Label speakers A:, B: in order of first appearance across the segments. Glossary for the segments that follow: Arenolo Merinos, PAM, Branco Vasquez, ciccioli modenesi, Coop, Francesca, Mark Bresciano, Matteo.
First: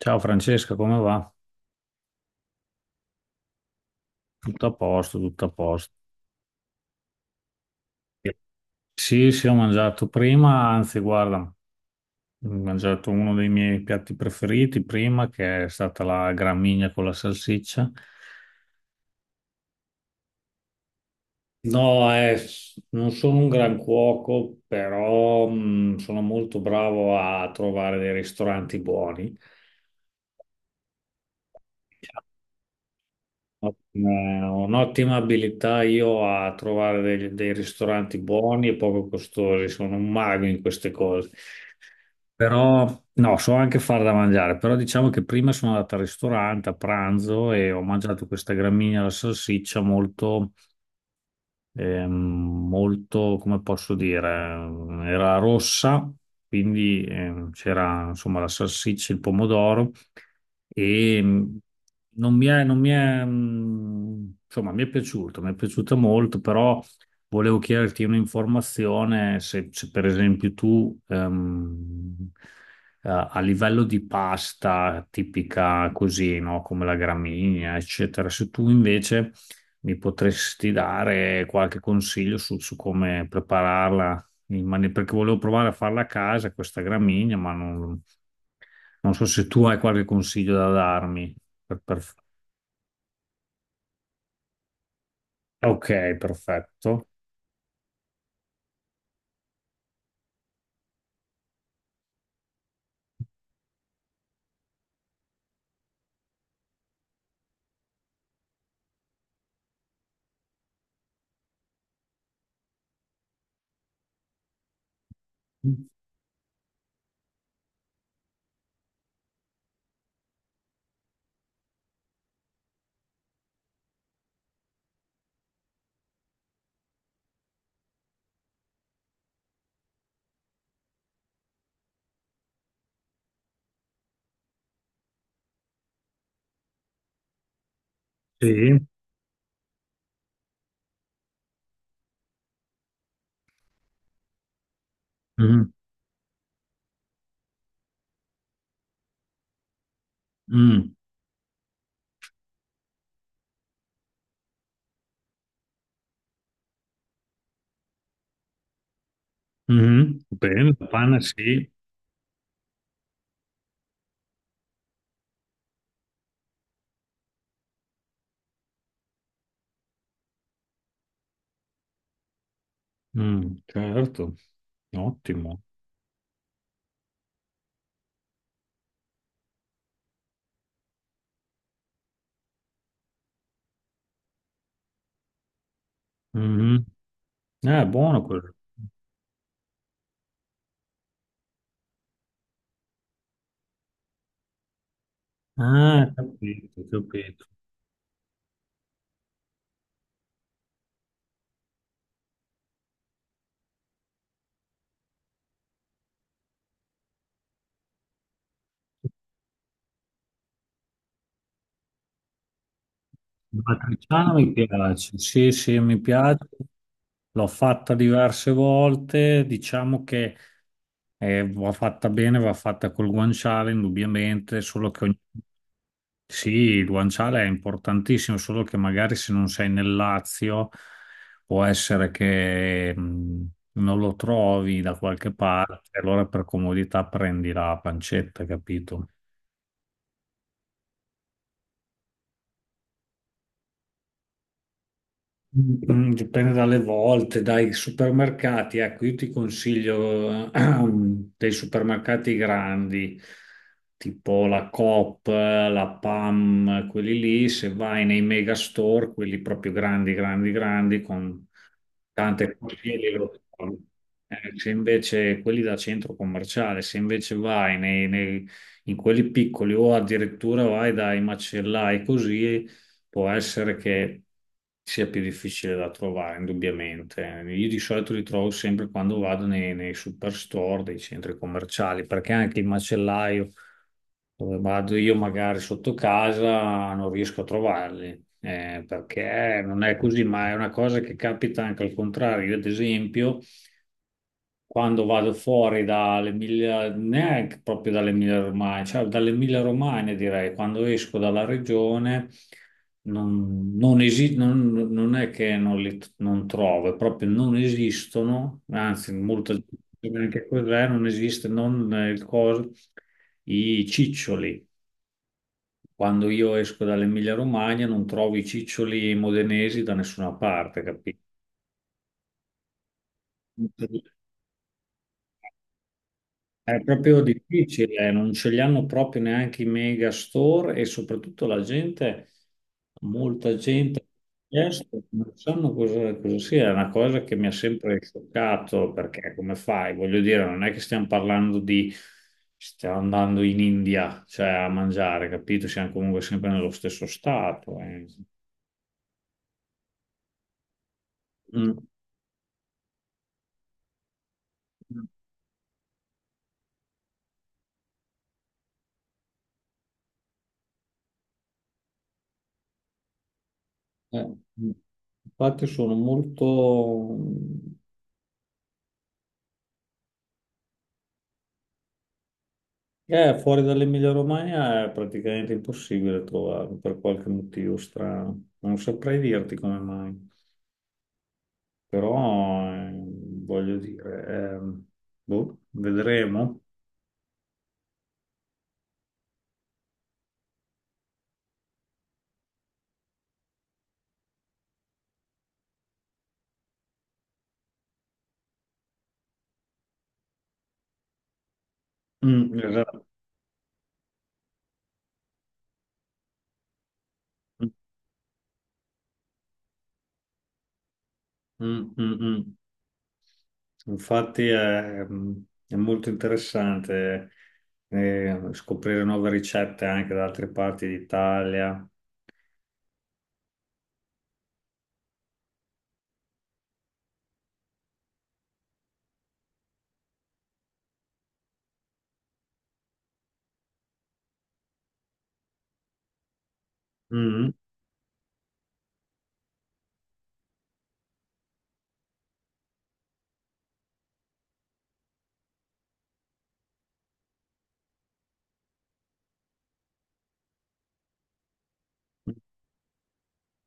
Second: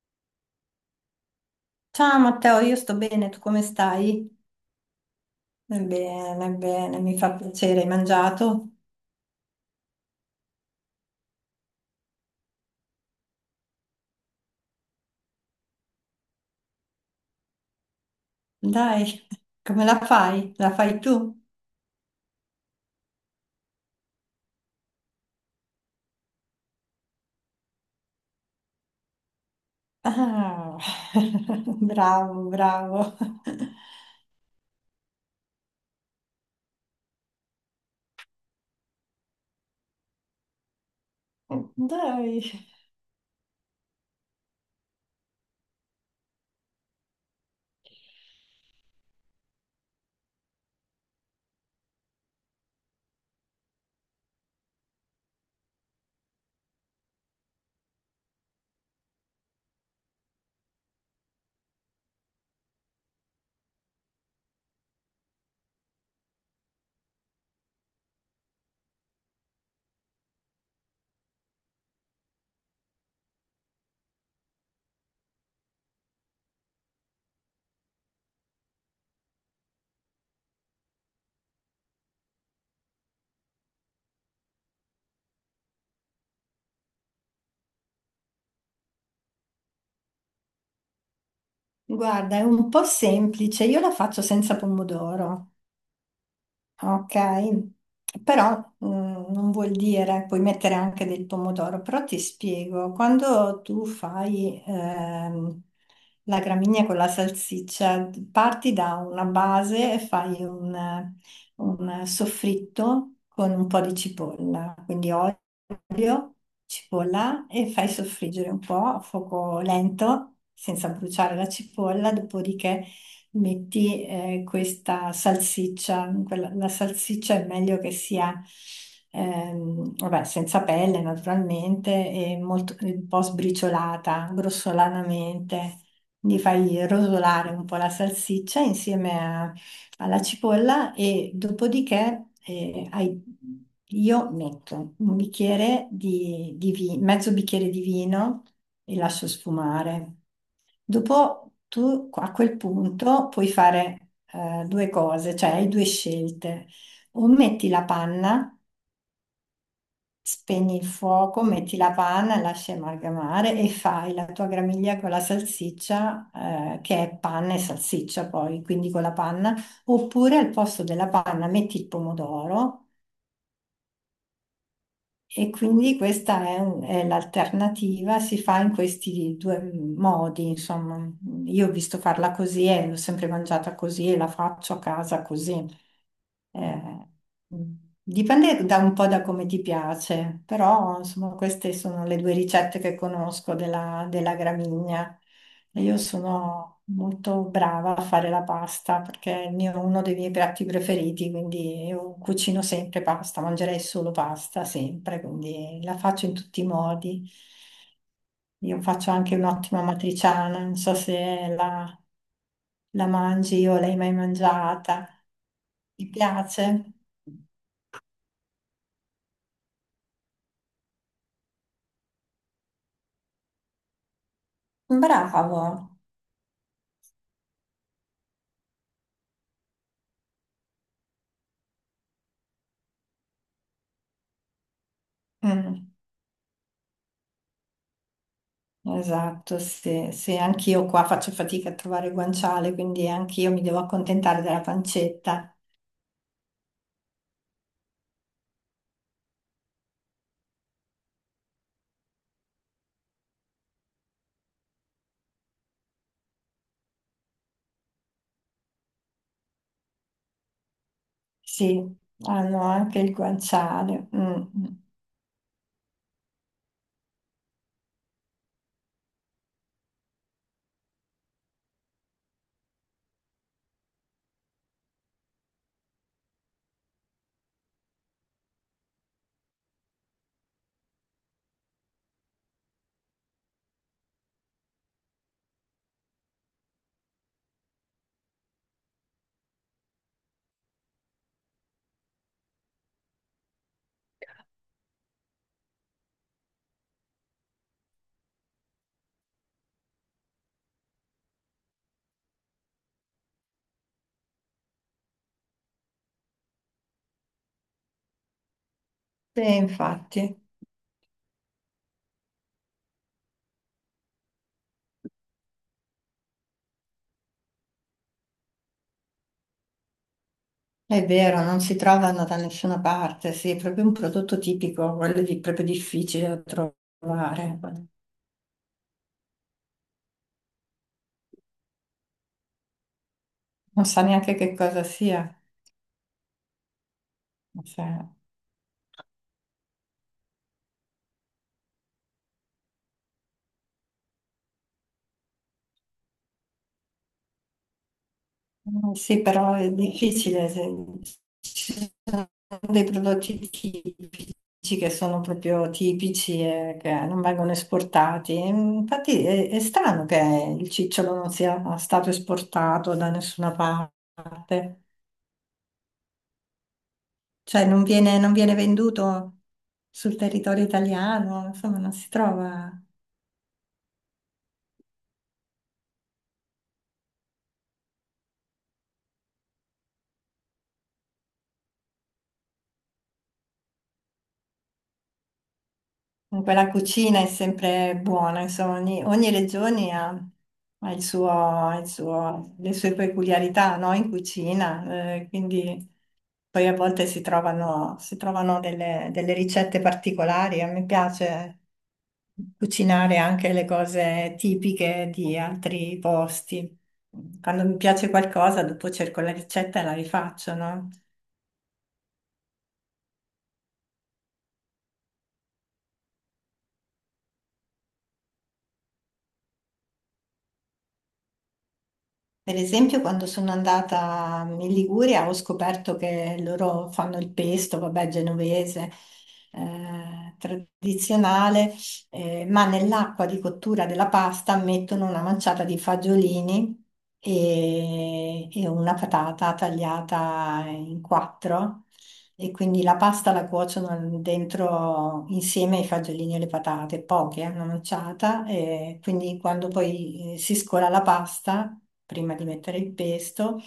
A: Ciao Francesca, come va?
B: Ciao Matteo, io sto bene, tu come stai?
A: Tutto a posto, tutto a posto.
B: Bene, bene, mi fa piacere, hai mangiato?
A: Sì, sì, ho mangiato prima, anzi, guarda, ho mangiato uno dei miei piatti preferiti prima, che è stata la gramigna con la salsiccia.
B: Dai, come la fai? La fai tu?
A: No, non sono un gran cuoco, però sono molto bravo a trovare dei ristoranti buoni.
B: Ah, bravo, bravo.
A: Eh, Un'ottima abilità io a trovare dei ristoranti buoni e poco costosi, sono un mago in queste cose.
B: Dai,
A: Però no, so anche far da mangiare, però diciamo che prima sono andato al ristorante a pranzo e ho mangiato questa gramigna alla salsiccia molto molto, come posso dire, era rossa, quindi c'era insomma la salsiccia, il pomodoro e non mi è, non mi è, insomma, mi è piaciuto, mi è piaciuta molto, però volevo chiederti un'informazione se per esempio tu a livello di pasta tipica così, no, come la gramigna, eccetera, se tu invece mi potresti dare qualche consiglio su come prepararla, perché volevo provare a farla a casa questa gramigna, ma non so se tu hai qualche consiglio da darmi. Per- per-
B: guarda, è un po' semplice, io la faccio senza pomodoro.
A: Ok, perfetto.
B: Ok, però non vuol dire, puoi mettere anche del pomodoro, però ti spiego, quando tu fai la gramigna con la salsiccia, parti da una base e fai un soffritto con un po' di cipolla, quindi olio, cipolla e fai soffriggere un po' a fuoco lento, senza bruciare la cipolla, dopodiché metti questa salsiccia, la salsiccia è meglio che sia vabbè, senza pelle naturalmente e un po' sbriciolata, grossolanamente. Quindi fai rosolare un po' la salsiccia
A: Sì.
B: alla cipolla e dopodiché io metto un
A: Mhm.
B: bicchiere di mezzo bicchiere di vino e lascio sfumare.
A: Mm.
B: Dopo tu a quel punto puoi fare due cose, cioè hai due scelte. O metti la panna,
A: Mhm. Bene,
B: spegni il
A: la panna
B: fuoco,
A: sì.
B: metti la panna, lasci amalgamare e fai la tua gramiglia con la salsiccia, che è panna e salsiccia poi, quindi con la panna. Oppure al posto della panna metti il pomodoro.
A: Mm, certo,
B: E
A: ottimo.
B: quindi è l'alternativa, si fa in questi due modi, insomma. Io ho visto farla così e l'ho sempre mangiata così e la faccio a casa così. Eh,
A: Mhm.
B: mm.
A: Buono quello.
B: Dipende da un po' da come ti piace, però insomma queste sono le due ricette che conosco della gramigna. E io
A: Ah,
B: sono
A: capito,
B: molto
A: capito.
B: brava a fare la pasta perché è il uno dei miei piatti preferiti, quindi io cucino sempre pasta, mangerei solo pasta sempre, quindi la faccio in tutti i modi. Io faccio anche un'ottima matriciana, non so se la
A: La
B: mangi o l'hai mai
A: matriciana mi
B: mangiata.
A: piace, sì, sì, mi
B: Ti
A: piace.
B: piace?
A: L'ho fatta diverse volte, diciamo che va fatta bene, va fatta col guanciale, indubbiamente, solo che
B: Bravo.
A: sì, il guanciale è importantissimo, solo che magari se non sei nel Lazio può essere che non lo trovi da qualche
B: Mm,
A: parte, allora per comodità prendi la pancetta, capito?
B: esatto, sì, sì, anch'io qua faccio fatica a trovare guanciale, quindi anch'io mi devo accontentare della pancetta.
A: Mm, dipende dalle volte, dai supermercati. Ecco, io ti consiglio dei supermercati grandi, tipo la Coop, la PAM, quelli lì. Se vai nei mega store, quelli proprio grandi, grandi, grandi, con
B: Sì,
A: tante
B: hanno
A: cose,
B: anche
A: lì
B: il
A: lo trovi.
B: guanciale. Mm, mm.
A: Se invece quelli da centro commerciale, se invece in quelli piccoli o addirittura vai dai macellai così può essere che sia più difficile da trovare, indubbiamente. Io di solito li trovo sempre quando vado nei superstore, dei centri commerciali, perché anche il macellaio dove vado io magari sotto casa non riesco a trovarli, perché non è così, ma è una cosa che capita anche al contrario. Io, ad esempio, quando vado fuori dall'Emilia, neanche proprio dall'Emilia Romagna, cioè dall'Emilia Romagna direi, quando esco dalla regione non è che non li non trovo, è proprio non esistono, anzi
B: Sì,
A: molto
B: infatti,
A: neanche cos'è, non esiste, non il coso, i ciccioli. Quando io esco dall'Emilia Romagna non trovo i ciccioli modenesi da nessuna parte,
B: è vero, non si trovano da nessuna parte, sì, è proprio un
A: capito?
B: prodotto tipico, quello di, proprio difficile da
A: È proprio
B: trovare.
A: difficile, non ce li hanno proprio neanche i mega store e soprattutto la gente, molta
B: Non
A: gente
B: sa
A: ha
B: neanche che cosa
A: chiesto,
B: sia.
A: non sanno cosa sia, è una cosa che mi ha
B: Sì.
A: sempre scioccato perché come fai? Voglio dire, non è che stiamo parlando di, stiamo andando in India, cioè a mangiare, capito? Siamo comunque sempre nello stesso stato. Eh.
B: Mm, sì, però è difficile. Ci
A: Mm.
B: sono dei prodotti tipici che sono proprio tipici e che non vengono esportati. Infatti è strano che il cicciolo non sia stato esportato da nessuna
A: Eh, mm.
B: parte.
A: Infatti sono molto...
B: Cioè non non viene venduto sul territorio italiano, insomma non si trova.
A: Fuori dall'Emilia Romagna è praticamente impossibile trovarlo per qualche motivo strano. Non saprei dirti come mai, però voglio dire, boh,
B: Comunque
A: vedremo.
B: la cucina è sempre buona, insomma, ogni regione ha il suo, ha il le sue peculiarità, no, in cucina, quindi poi a volte si si trovano delle ricette particolari. A me piace
A: Mm, esatto.
B: cucinare anche le cose tipiche di altri posti. Quando
A: Mm,
B: mi piace qualcosa, dopo cerco la ricetta e la rifaccio, no?
A: mm, mm. Mm. Infatti è molto interessante scoprire nuove ricette anche da altre parti d'Italia.
B: Per esempio, quando sono andata in Liguria ho scoperto che loro fanno il pesto, vabbè, genovese, tradizionale, ma nell'acqua di cottura della pasta mettono una manciata di fagiolini
A: Mm.
B: e una patata tagliata in quattro. E quindi la pasta la cuociono dentro insieme ai fagiolini e le patate, poche, una manciata, e quindi quando poi si scola la pasta, prima di mettere il pesto,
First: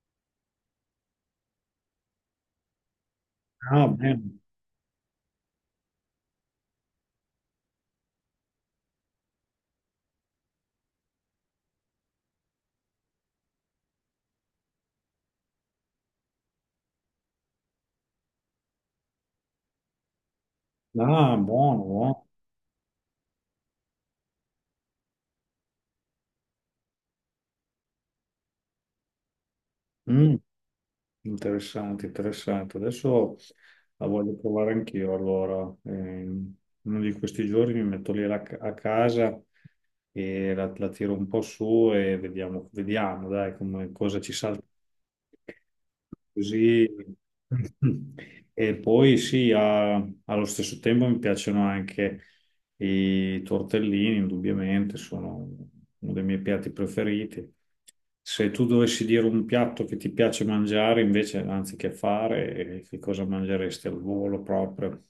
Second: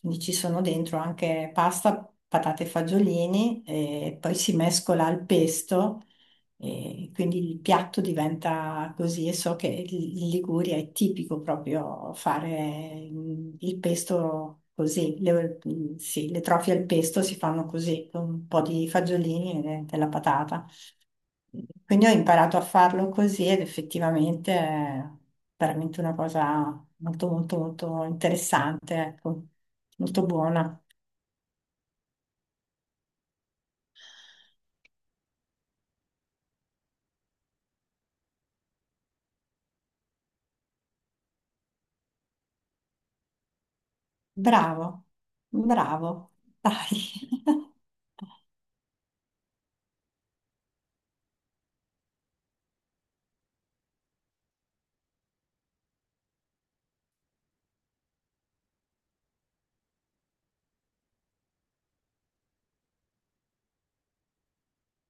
B: quindi ci sono dentro anche pasta, patate e fagiolini,
A: Ah,
B: e poi
A: bene.
B: si mescola al pesto e quindi il piatto diventa così e so che in Liguria è tipico proprio fare il pesto così, sì, le trofie al pesto si fanno così, con un po' di fagiolini e della patata.
A: Ah, buono,
B: Quindi ho
A: buono.
B: imparato a farlo così ed effettivamente è veramente una cosa molto molto molto interessante, ecco, molto
A: Mm.
B: buona.
A: Interessante, interessante. Adesso la voglio provare anch'io. Allora, uno di questi giorni mi metto a casa e la tiro un po' su e vediamo, vediamo, dai, come, cosa ci salta.
B: Bravo, bravo,
A: Così.
B: dai,
A: E poi sì, allo stesso tempo mi piacciono anche i tortellini, indubbiamente, sono uno dei miei piatti preferiti. Se tu dovessi dire un piatto che ti piace mangiare invece, anziché fare, che cosa mangeresti al volo proprio?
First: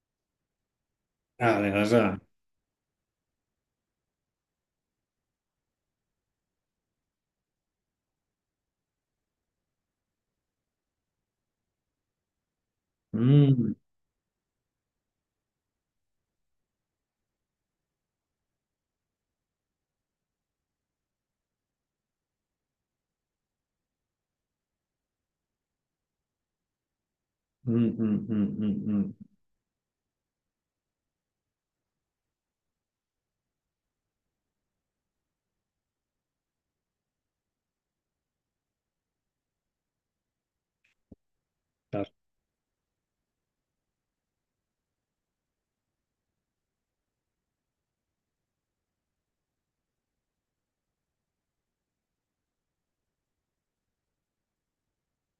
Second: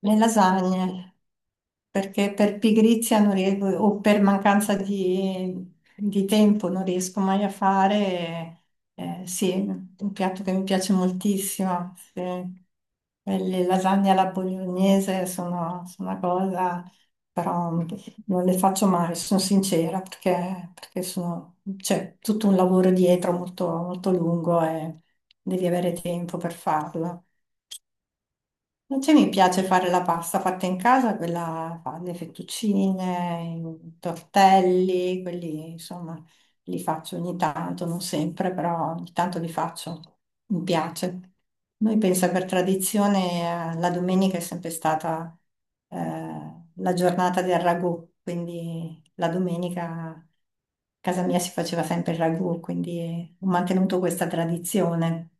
B: le lasagne.
A: Ah, le lasagne.
B: Perché per pigrizia non riesco, o per mancanza di tempo non riesco mai a fare. Sì, un piatto che mi piace moltissimo. Sì. Le
A: Mm,
B: lasagne alla bolognese sono una cosa, però non le faccio mai, sono sincera, perché c'è tutto un lavoro dietro molto, molto lungo e devi avere tempo per farlo.
A: mm, mm, mm, mm, mm.
B: Invece mi piace fare la pasta fatta in casa, quella fa le fettuccine, i tortelli, quelli insomma li faccio ogni tanto, non sempre, però ogni tanto li faccio, mi piace. Noi
A: Ah,
B: pensa per tradizione la domenica è sempre stata la giornata del ragù, quindi la domenica a casa mia si faceva sempre il ragù, quindi ho mantenuto questa tradizione.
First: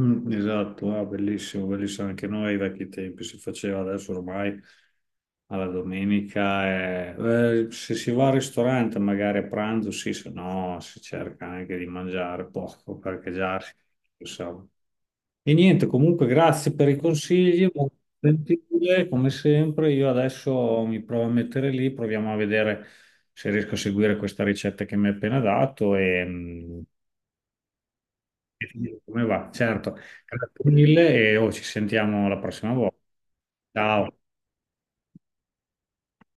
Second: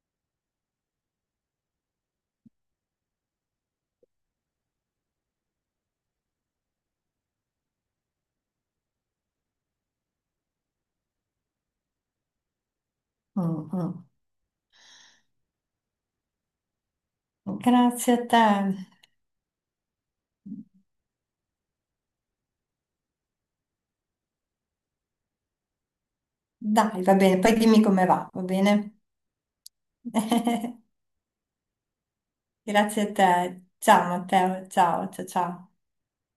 A: mm, esatto, ah, bellissimo, bellissimo. Anche noi ai vecchi tempi si faceva adesso ormai alla domenica. Se si va al ristorante, magari a pranzo, sì, se no si cerca anche di mangiare poco perché già
B: Mm, mm.
A: si sa. E niente, comunque grazie per i consigli, molto
B: Grazie a te.
A: gentile, come sempre. Io adesso mi provo a mettere lì, proviamo a vedere se riesco a seguire questa ricetta che mi hai appena dato e, mm,
B: Dai, va bene, poi dimmi come va, va
A: e ti dico
B: bene?
A: come va. Certo, grazie mille e oh, ci sentiamo la prossima volta.
B: Grazie a te. Ciao
A: Ciao.
B: Matteo, ciao, ciao, ciao.